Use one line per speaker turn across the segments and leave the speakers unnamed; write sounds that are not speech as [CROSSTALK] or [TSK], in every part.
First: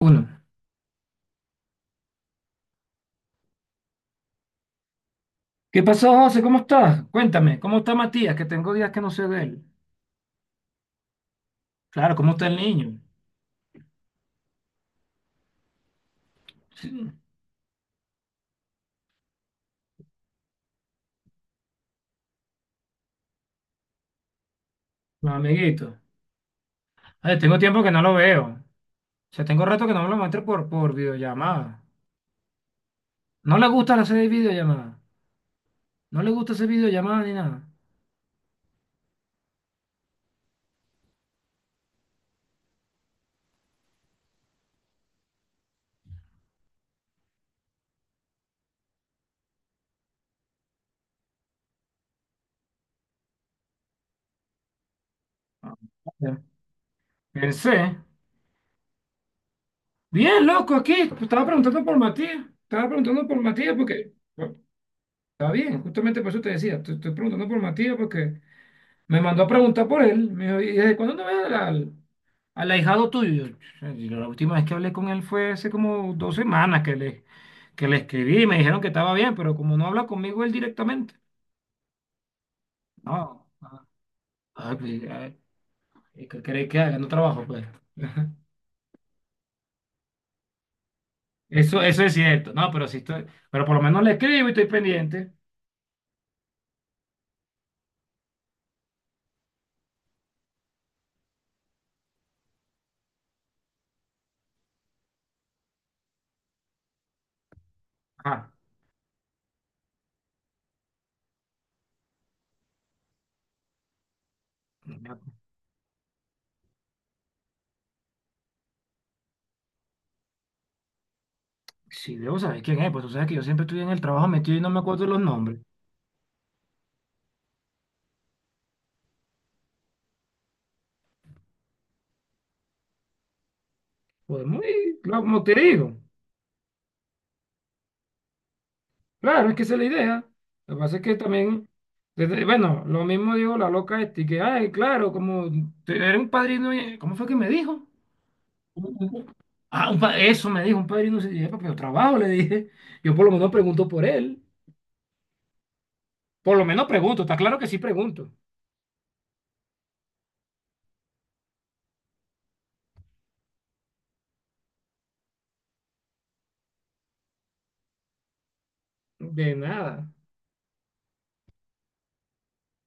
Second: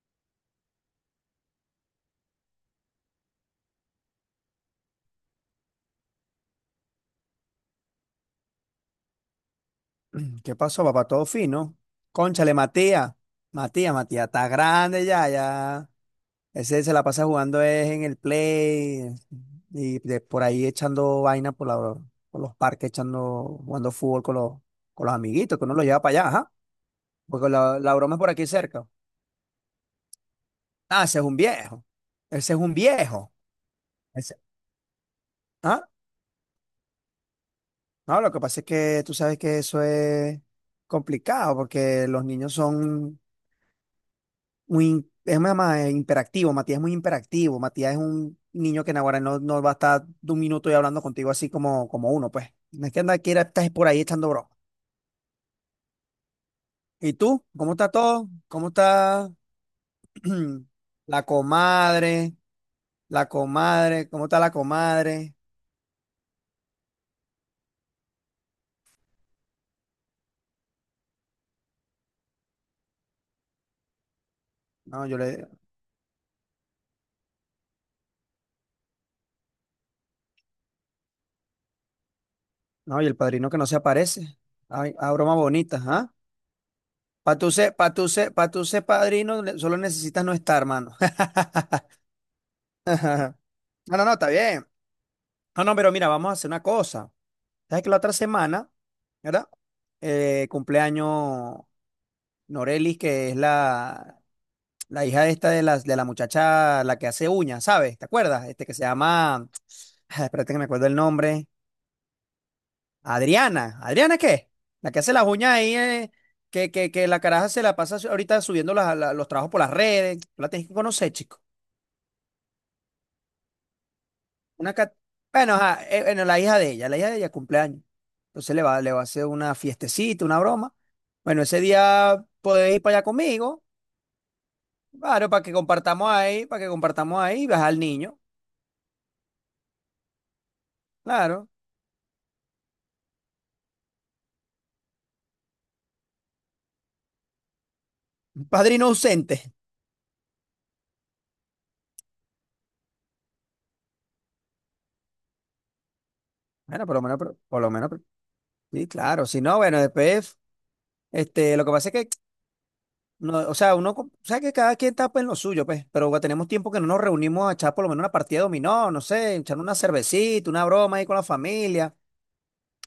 Uno. ¿Qué pasó, José? ¿Cómo estás? Cuéntame, ¿cómo está Matías? Que tengo días que no sé de él.
[CLEARS THROAT] ¿Qué pasó, papá? Todo fino.
Claro, ¿cómo está
Cónchale,
el niño?
Matías. Matías, está grande ya, ya. Ese se la
Sí.
pasa jugando es en el play y de por ahí echando vaina por los parques, echando, jugando fútbol con los
No,
amiguitos, que uno los
amiguito.
lleva para allá, ajá.
Ay,
Porque
tengo
la,
tiempo que
la
no lo
broma es por
veo.
aquí cerca.
O sea, tengo rato que no me lo muestro por
Ah, ese es un
videollamada.
viejo. Ese es un viejo.
No le gusta hacer
Ese-
videollamada.
¿Ah?
No le gusta hacer videollamada ni nada.
No, lo que pasa es que tú sabes que eso es complicado porque los niños son muy, es más, imperactivo, Matías es muy imperactivo, Matías es un niño que en ahora no, no va a estar de un minuto y hablando contigo así como, como uno, pues. No es que anda, quiera estás por ahí echando broma.
Ah, ya.
¿Y tú? ¿Cómo está
Pensé.
todo? ¿Cómo está [CLEARS THROAT]
Bien, loco, aquí. Pues
la
estaba preguntando por
comadre?
Matías. Estaba preguntando
La
por Matías
comadre,
porque
¿cómo está la
bueno,
comadre?
está bien, justamente por eso te decía. Te estoy preguntando por Matías porque me mandó a preguntar por él. Me dijo, ¿y desde cuándo no ves al, al ahijado tuyo? yo- la última vez que hablé
No,
con él fue hace como 2 semanas que le escribí y me dijeron que estaba bien, pero como no habla conmigo él directamente,
y el
no.
padrino que no se aparece.
Ah,
Ay,
pues,
ah,
ah,
broma bonita, ¿ah?
¿Qué queréis que haga? No trabajo, pues. [LAUGHS]
Para tú ser padrino, solo necesitas no estar, hermano.
Eso,
[LAUGHS]
eso es cierto, no, pero sí estoy, pero por lo
No,
menos
no,
le
no, está
escribo y estoy
bien.
pendiente.
No, no, pero mira, vamos a hacer una cosa. Sabes que la otra semana, ¿verdad? Cumpleaños Norelis, que es la hija esta de las de la muchacha, la que hace uñas, ¿sabes? ¿Te acuerdas?
Ah,
Este que se llama, [TSK] espérate que me acuerdo el nombre. Adriana. ¿Adriana qué? La que hace las uñas ahí, que la caraja se la pasa ahorita subiendo los trabajos por las redes. Tú la tienes que conocer, chico.
si debo saber quién es, pues tú sabes que yo siempre estoy en el trabajo metido y no
Una
me
cat-
acuerdo de los
Bueno,
nombres.
ajá, bueno, la hija de ella cumpleaños. Entonces le va a hacer una fiestecita, una broma. Bueno, ese día podéis ir para allá conmigo,
Podemos ir, claro,
claro,
como te digo.
para que compartamos ahí y vas al niño,
Claro, es que esa es la idea. Lo que pasa es que
claro.
también, bueno, lo mismo dijo la loca este, que ay, claro, como tú eres un padrino, ¿cómo fue que me dijo?
Un padrino
Un- un-
ausente.
Eso me dijo, un padrino, se dije: "Epa, pero trabajo", le dije. Yo por lo menos pregunto por él, por lo menos
Bueno, por lo menos,
pregunto, está claro
por
que
lo
sí
menos,
pregunto.
sí, claro. Si no, bueno, después, este, lo que pasa es que, no, o sea, uno, o sea, que cada quien está pues, en lo suyo, pues, pero bueno, tenemos tiempo que no nos reunimos a echar por lo menos una partida de dominó, no sé,
De
echar una
nada.
cervecita, una broma ahí con la familia.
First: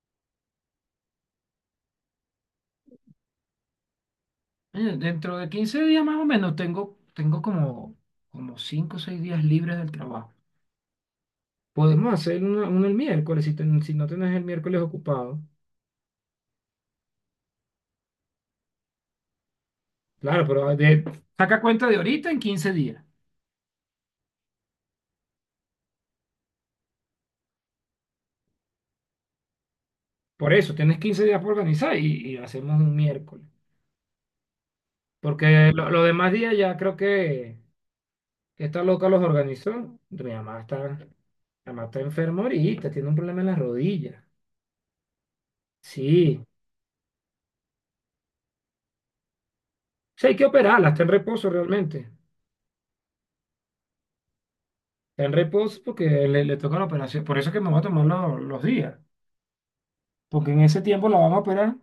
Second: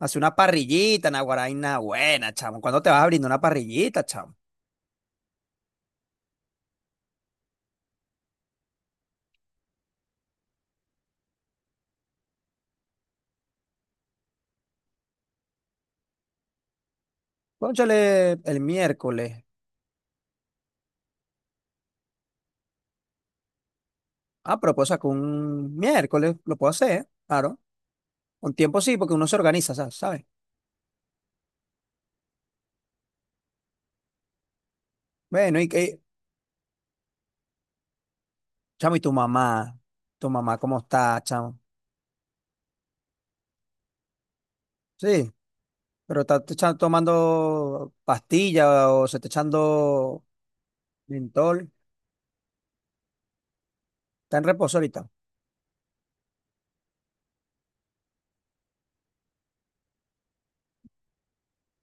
Hace una parrillita, naguaraina buena, chamo. ¿Cuándo te vas a brindar una parrillita, chamo?
Dentro de 15 días más o menos tengo, tengo como como 5 o 6 días libres del trabajo. Podemos hacer uno, uno el miércoles, si no tenés el miércoles ocupado.
Cónchale, el miércoles.
Claro, saca cuenta de ahorita en 15 días.
Ah, pero puedo sacar un miércoles, lo puedo hacer, ¿eh? Claro. Con tiempo sí, porque uno se organiza, ¿sabes?
Por eso, tienes 15 días para organizar y lo hacemos un miércoles.
Bueno, y
Porque
que,
los demás días ya creo que esta
chamo, ¿y
loca
tu
los
mamá?
organizó.
¿Tu
Mi
mamá
mamá
cómo
está, mi
está, chamo?
mamá está enferma ahorita, tiene un problema en las rodillas.
Sí, pero está
Sí,
tomando pastilla o se está echando
sí, hay que operarla, está en reposo
mentol.
realmente.
Está en reposo ahorita.
Está en reposo porque le toca la operación. Por eso es que me va a tomar los días. Porque en ese tiempo la vamos a operar.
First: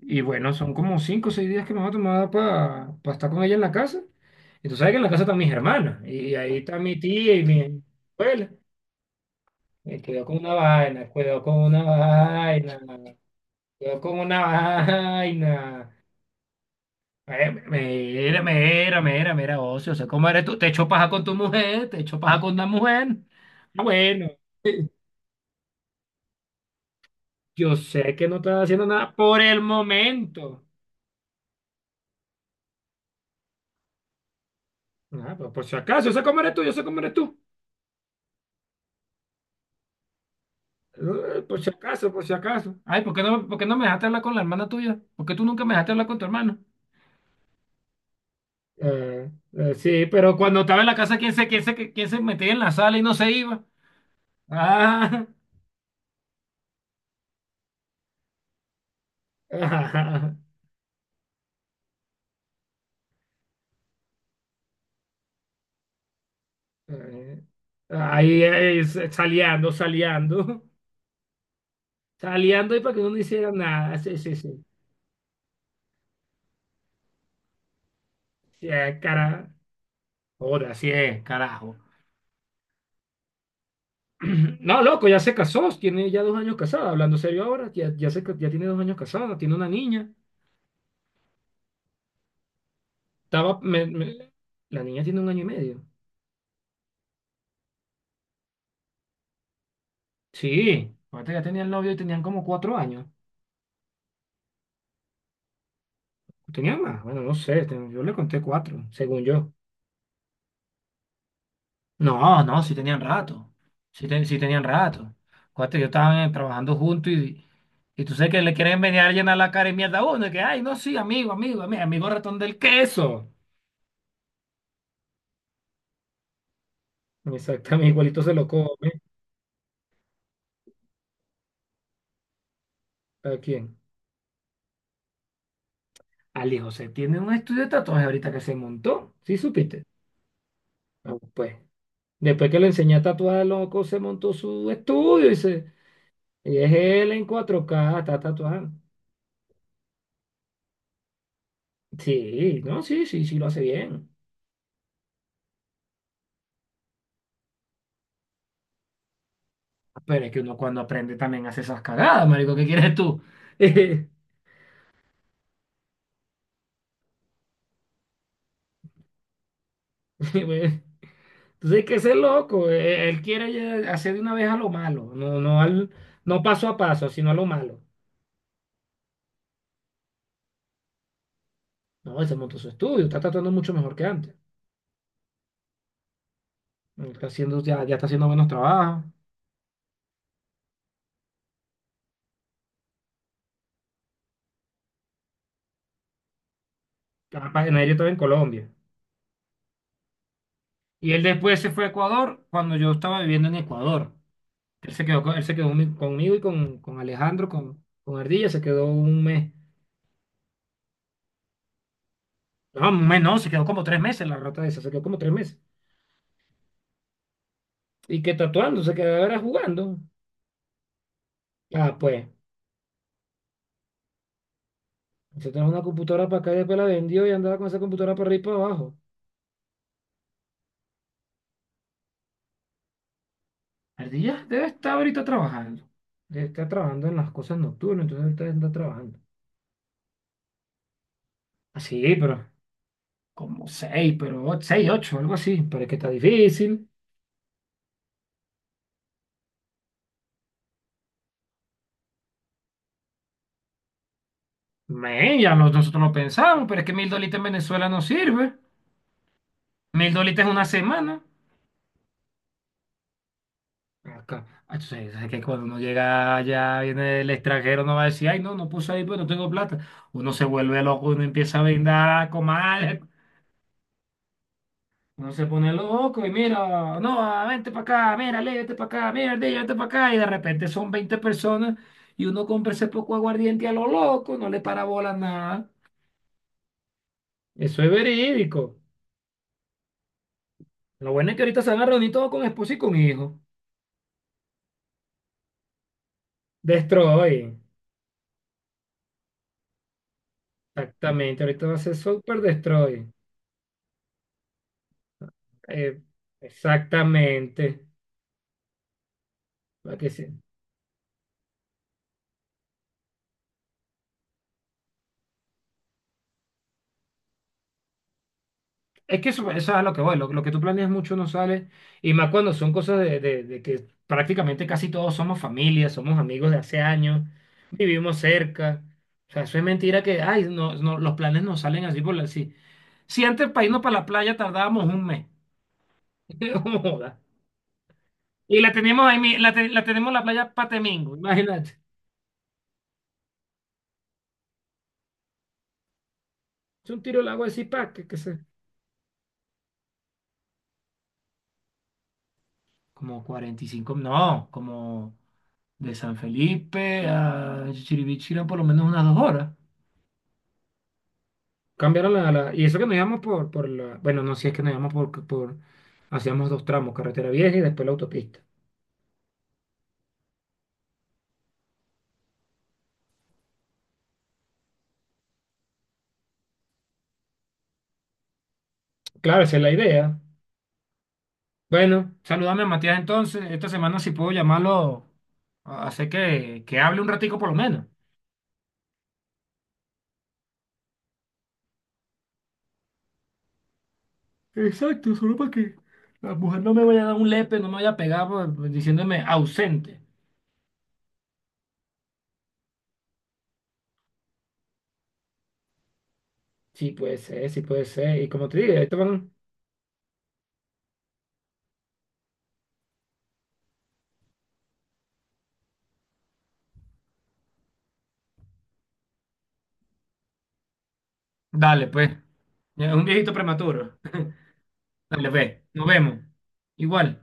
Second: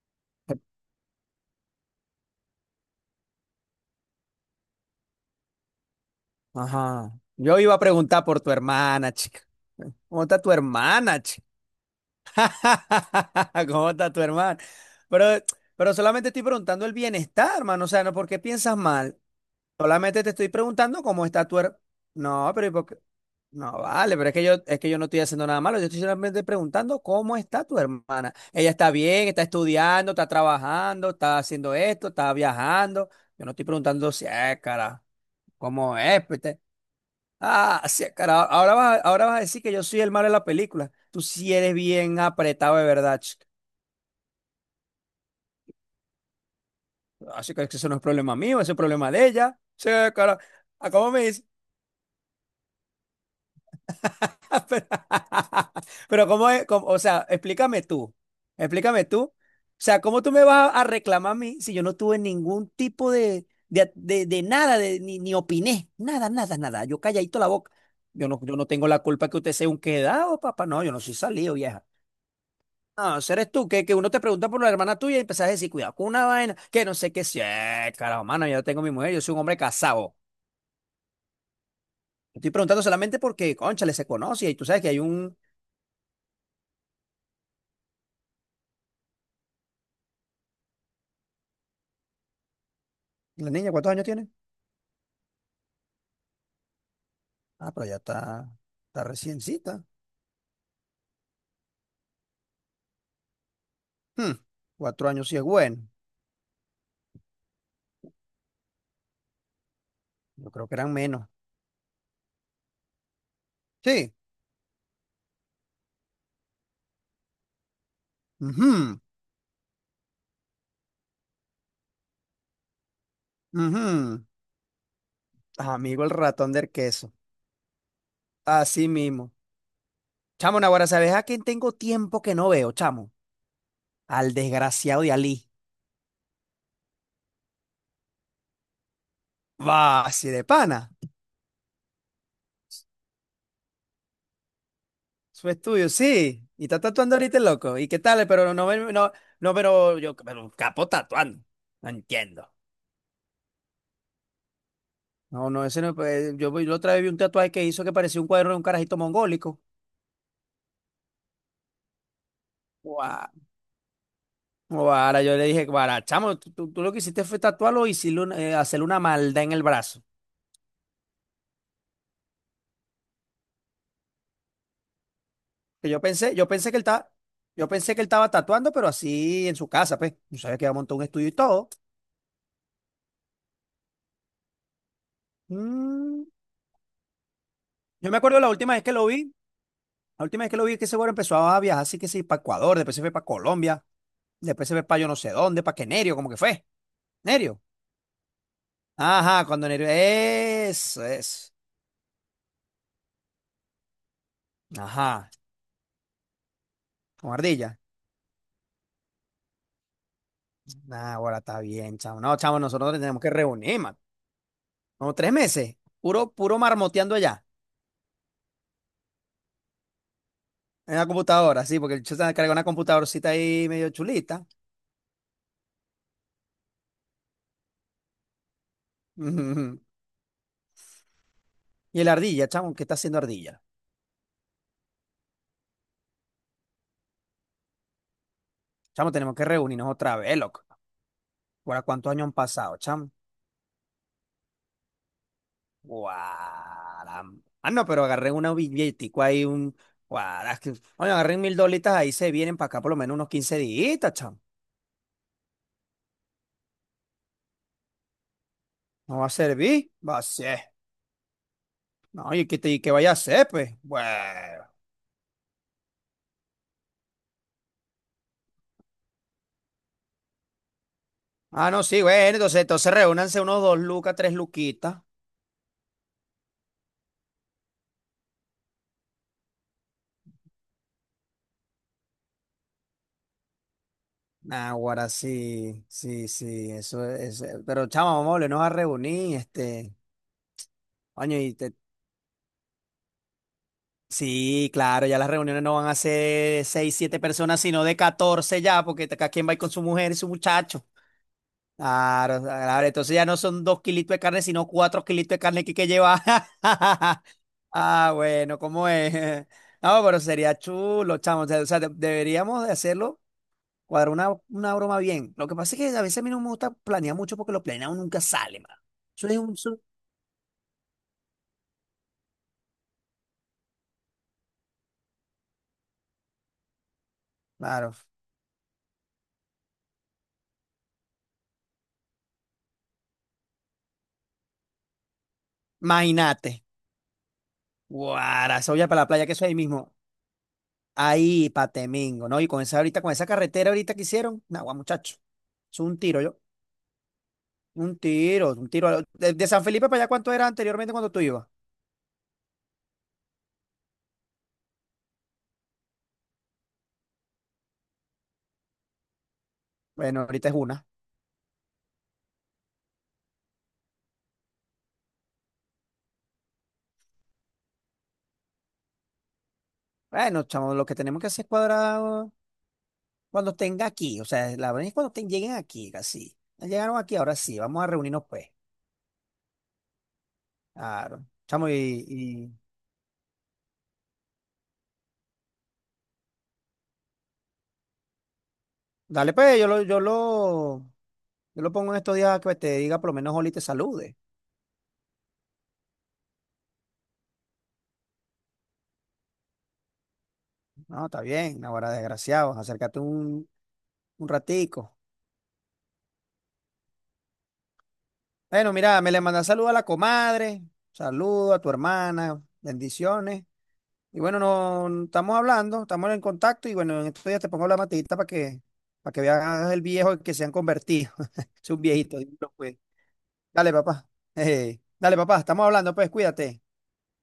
Y bueno, son como 5 o 6 días que me va a tomar para estar con ella en la casa. Y tú sabes que en la casa están mis hermanas. Y ahí está mi
Ajá.
tía y
Yo iba a
mi
preguntar por
abuela.
tu hermana, chica. ¿Cómo
Cuidado con
está tu
una vaina,
hermana,
cuidado
chica?
con una vaina,
[LAUGHS] ¿Cómo
cuidado
está
con
tu
una
hermano? Pero,
vaina.
pero solamente estoy preguntando el bienestar, hermano. O sea, no, ¿por qué
Mira,
piensas
mira,
mal?
mira, mira, ocio. O sea,
Solamente
¿cómo
te
eres
estoy
tú? Te echo
preguntando
paja con
cómo
tu
está tu hermano.
mujer, te echo paja
No,
con la
pero ¿y por qué?
mujer.
No,
Ah,
vale,
bueno,
pero es que yo no estoy haciendo nada malo. Yo estoy solamente preguntando cómo está
yo
tu
sé que
hermana.
no estás
Ella
haciendo
está
nada
bien,
por
está
el
estudiando, está
momento.
trabajando, está haciendo esto, está viajando. Yo no estoy preguntando si es, cara,
Ah, pero por si
cómo
acaso, yo sé
es,
cómo eres
pete.
tú, yo sé cómo eres tú.
Ah, sí, cara, ahora vas, ahora vas a decir que yo soy el malo de la película. Tú sí
Por si
eres
acaso,
bien
por si acaso.
apretado de
Ay,
verdad.
por qué no me dejaste hablar con la hermana tuya? ¿Por qué tú nunca me dejaste hablar con tu hermano?
Así que eso no es problema mío, ese es problema de ella. Sí,
Sí, pero
cara.
cuando estaba en
Ah,
la
¿cómo
casa,
me dice?
¿quién se metía en la sala y no se iba?
[LAUGHS] Pero,
Ah,
[LAUGHS] pero ¿cómo es? ¿O sea, explícame tú. Explícame tú. O sea, ¿cómo tú
[LAUGHS]
me vas a reclamar a mí si yo no tuve ningún tipo de nada, ni opiné? Nada, nada, nada. Yo calladito
eh,
la boca. Yo no, yo no tengo la culpa que usted sea
saleando,
un quedado,
saleando,
papá. No, yo no soy salido, vieja.
saleando [LAUGHS] y para que uno no
No, ese
hiciera
eres tú, que
nada.
uno
Sí,
te
sí,
pregunta por
sí.
la hermana tuya y empezás a decir, cuidado con una vaina, que no sé qué sea. Carajo, mano, yo
Sí,
tengo mi mujer, yo soy un
cara.
hombre casado.
Joda, sí, carajo.
Estoy preguntando solamente porque, cónchale, se conoce y
[CLEARS THROAT]
tú
No,
sabes que hay
loco, ya se
un...
casó, tiene ya 2 años casada. Hablando serio ahora, ya tiene 2 años casada, tiene una niña.
¿La
Estaba,
niña
me-
cuántos años
me-
tiene?
la niña tiene 1 año y medio.
Ah, pero ya está, está reciencita.
Sí, ahorita ya tenían novio y tenían como 4 años.
Hmm, 4 años sí es bueno.
Tenían más, bueno, no sé, yo le conté cuatro, según yo.
Yo creo que eran menos.
No, no, sí tenían rato. Sí,
Sí.
sí tenían rato. Cuate, yo estaban trabajando juntos y tú sabes que le quieren
Ujú,
venir a llenar la cara y mierda a uno. Y que ay, no, sí, amigo, amigo, amigo, amigo ratón del queso.
ujú. Amigo el ratón del queso.
Exactamente, igualito se lo
Así
come.
mismo. Chamo, Naguará, ¿sabes a quién tengo tiempo que no veo, chamo?
¿A quién?
Al desgraciado de Ali.
Al hijo, se tiene un estudio de tatuajes ahorita que se montó. ¿Sí supiste?
Va, así de pana.
Ah, pues. Después que le enseñé a tatuar, loco, se montó su estudio y
Su
se,
estudio, sí.
y
Y
es
está
él
tatuando
en
ahorita el
cuatro
loco. ¿Y qué
k está
tal? Pero no,
tatuado.
no, no, no, pero capo tatuando. No entiendo.
Sí, no, sí, sí, sí lo hace bien.
No, no, ese no. Pues, yo, la otra vez vi un tatuaje que hizo que parecía un cuadro de un carajito mongólico.
Pero es que uno cuando aprende también hace esas cagadas, marico, ¿qué quieres tú?
Guau.
[LAUGHS] Entonces
Guara, yo le dije, guara, chamo, tú lo que hiciste fue tatuarlo y hacerle una maldad en el brazo.
hay que ser loco. Él quiere ya hacer de una vez a lo malo,
Que yo pensé,
no paso a paso, sino a lo
yo
malo.
pensé que él estaba tatuando, pero así en su casa, pues. Yo sabía que iba a montar un estudio y todo.
No, él se montó su estudio, está tatuando mucho mejor que antes.
Mm,
Está haciendo, ya, ya está
yo me
haciendo
acuerdo
buenos
la última vez que
trabajos.
lo vi, la última vez que lo vi es que ese güero empezó a viajar, así que sí, para Ecuador, después se fue para Colombia, después se fue para yo no sé dónde, para que Nerio, como que fue. Nerio.
Capaz, en ello estaba en Colombia.
Ajá, cuando Nerio. Eso,
Y él
eso.
después se fue a Ecuador cuando yo estaba viviendo en Ecuador.
Ajá.
Él se quedó conmigo y con
Con
Alejandro,
ardilla.
con Ardilla, se quedó 1 mes.
Nah, ahora está bien, chavo. No, chavo,
No,
nosotros
1 mes
tenemos que
no, se quedó
reunir,
como
man.
3 meses la rata esa, se quedó
Como
como tres
tres
meses.
meses. Puro, puro marmoteando allá.
Y que tatuando, se quedaba era jugando.
En la computadora, sí, porque
Ah,
el chico
pues,
se carga una computadorcita ahí medio chulita.
se trajo una computadora para acá y después la vendió y andaba con esa computadora para arriba y para abajo.
[LAUGHS] Ujú. Y el ardilla, chamo, ¿qué está haciendo ardilla?
Ardilla debe estar ahorita trabajando. Debe estar trabajando en las cosas nocturnas, entonces ahorita anda
Chamo,
trabajando.
tenemos que reunirnos otra vez, loco. ¿Ahora cuántos
Así,
años han
pero
pasado, chamo?
como seis, seis, ocho, algo así. Pero es que está difícil.
Guara. Ah, no, pero agarré una billetico ahí, un. Guara, oye, agarré 1000 dolitas ahí, se vienen para acá por lo menos unos 15 días, chamo.
Men, nosotros lo pensamos, pero es que 1.000 dolitas en Venezuela no sirve.
No va a servir.
Mil
Va a
dolitas en
ser.
una semana.
No, y que, y que vaya a ser, pues.
Acá.
Bueno.
Ah, tú sabes, sabes que cuando uno llega allá, viene el extranjero, no va a decir, ay, no, no puse ahí, pues no tengo plata. Uno se vuelve loco, uno empieza a
Ah, no, sí,
brindar,
bueno, entonces, entonces
comal,
reúnanse unos 2 lucas, 3 luquitas.
uno se pone loco y mira, no, ah, vente para acá, mira, Leo, vente para acá, mira, Leo, vente para acá. Y de repente son 20 personas y uno compra ese poco aguardiente a lo loco, no le para
Nah,
bola a nada.
sí, sí, sí, eso es.
Eso
Pero
es
chama, vamos a volvernos a
verídico.
reunir, este.
Lo bueno es
Coño,
que
y
ahorita se van a reunir todos con esposo y con hijo.
sí, claro, ya las reuniones no van a ser seis, siete
Destroy,
personas, sino de 14 ya, porque cada quien va a ir con su mujer y su muchacho.
exactamente. Ahorita va a ser Super
Claro, claro,
Destroy.
entonces ya no son 2 kilitos de carne, sino 4 kilitos de carne que hay que
Eh,
llevar. [LAUGHS]
Exactamente.
Ah, bueno, ¿cómo es? [LAUGHS]
¿Para
No,
qué
pero
sí?
sería chulo, chamo. O sea, deberíamos de hacerlo, cuadrar una broma bien. Lo que pasa es que a veces a mí no me gusta planear mucho porque lo planeado nunca sale, mano.
Es
Eso
que
es
eso,
un...
eso es
eso-
a lo que voy. Lo que tú planeas mucho no sale. Y más cuando son cosas de que prácticamente casi todos somos familia, somos amigos de hace años,
Claro.
vivimos cerca. O sea, eso es mentira que ay, no, no, los planes no salen así así. Si antes para irnos para la playa tardábamos 1 mes.
Imagínate.
[LAUGHS] Joda.
Guara,
Y la
eso ya para
teníamos
la
ahí,
playa, que eso ahí
la
mismo.
tenemos en la playa Patemingo,
Ahí, pa'
imagínate.
Temengo, ¿no? Y con esa ahorita, con esa carretera ahorita que hicieron. Nagua, muchacho. Es un tiro, yo.
Es un tiro al agua de
Un
Zipaqué, que se...
tiro, un tiro. De San Felipe para allá, ¿cuánto era anteriormente cuando tú ibas?
Como 45, no, como de San Felipe a Chiribichi eran por lo menos unas 2 horas.
Bueno, ahorita es una.
Cambiaron Y eso que nos íbamos Bueno, no, si es que nos íbamos hacíamos 2 tramos, carretera vieja y después la autopista.
Bueno, chamo, lo que tenemos que hacer es cuadrar cuando tenga aquí. O sea, la verdad es cuando lleguen aquí, casi. Ya llegaron aquí, ahora sí, vamos a reunirnos, pues.
Claro, esa es la idea.
Claro. Chamo,
Bueno,
y-
saludame a Matías entonces. Esta semana si puedo llamarlo, hacer que hable un ratico por lo menos.
dale, pues, yo lo pongo en estos días que te diga, por lo menos Oli te salude.
Exacto, solo para que la mujer no me vaya a dar un lepe, no me vaya a pegar por diciéndome ausente.
No, está bien, ahora desgraciado, acércate un ratico.
Sí puede ser, sí puede ser. Y como te
Bueno,
dije, ahí te
mira, me le
van.
manda saludo a la comadre, saludo a tu hermana, bendiciones. Y bueno, no estamos hablando, estamos en contacto y bueno, en estos días te pongo la matita para que veas el viejo que se han convertido. [LAUGHS] Es un
Dale, pues.
viejito, dímelo, pues.
Ya, un viejito
Dale,
prematuro.
papá. [LAUGHS]
[LAUGHS]
Dale,
Dale,
papá,
ve.
estamos
Nos
hablando, pues
vemos.
cuídate.
Igual.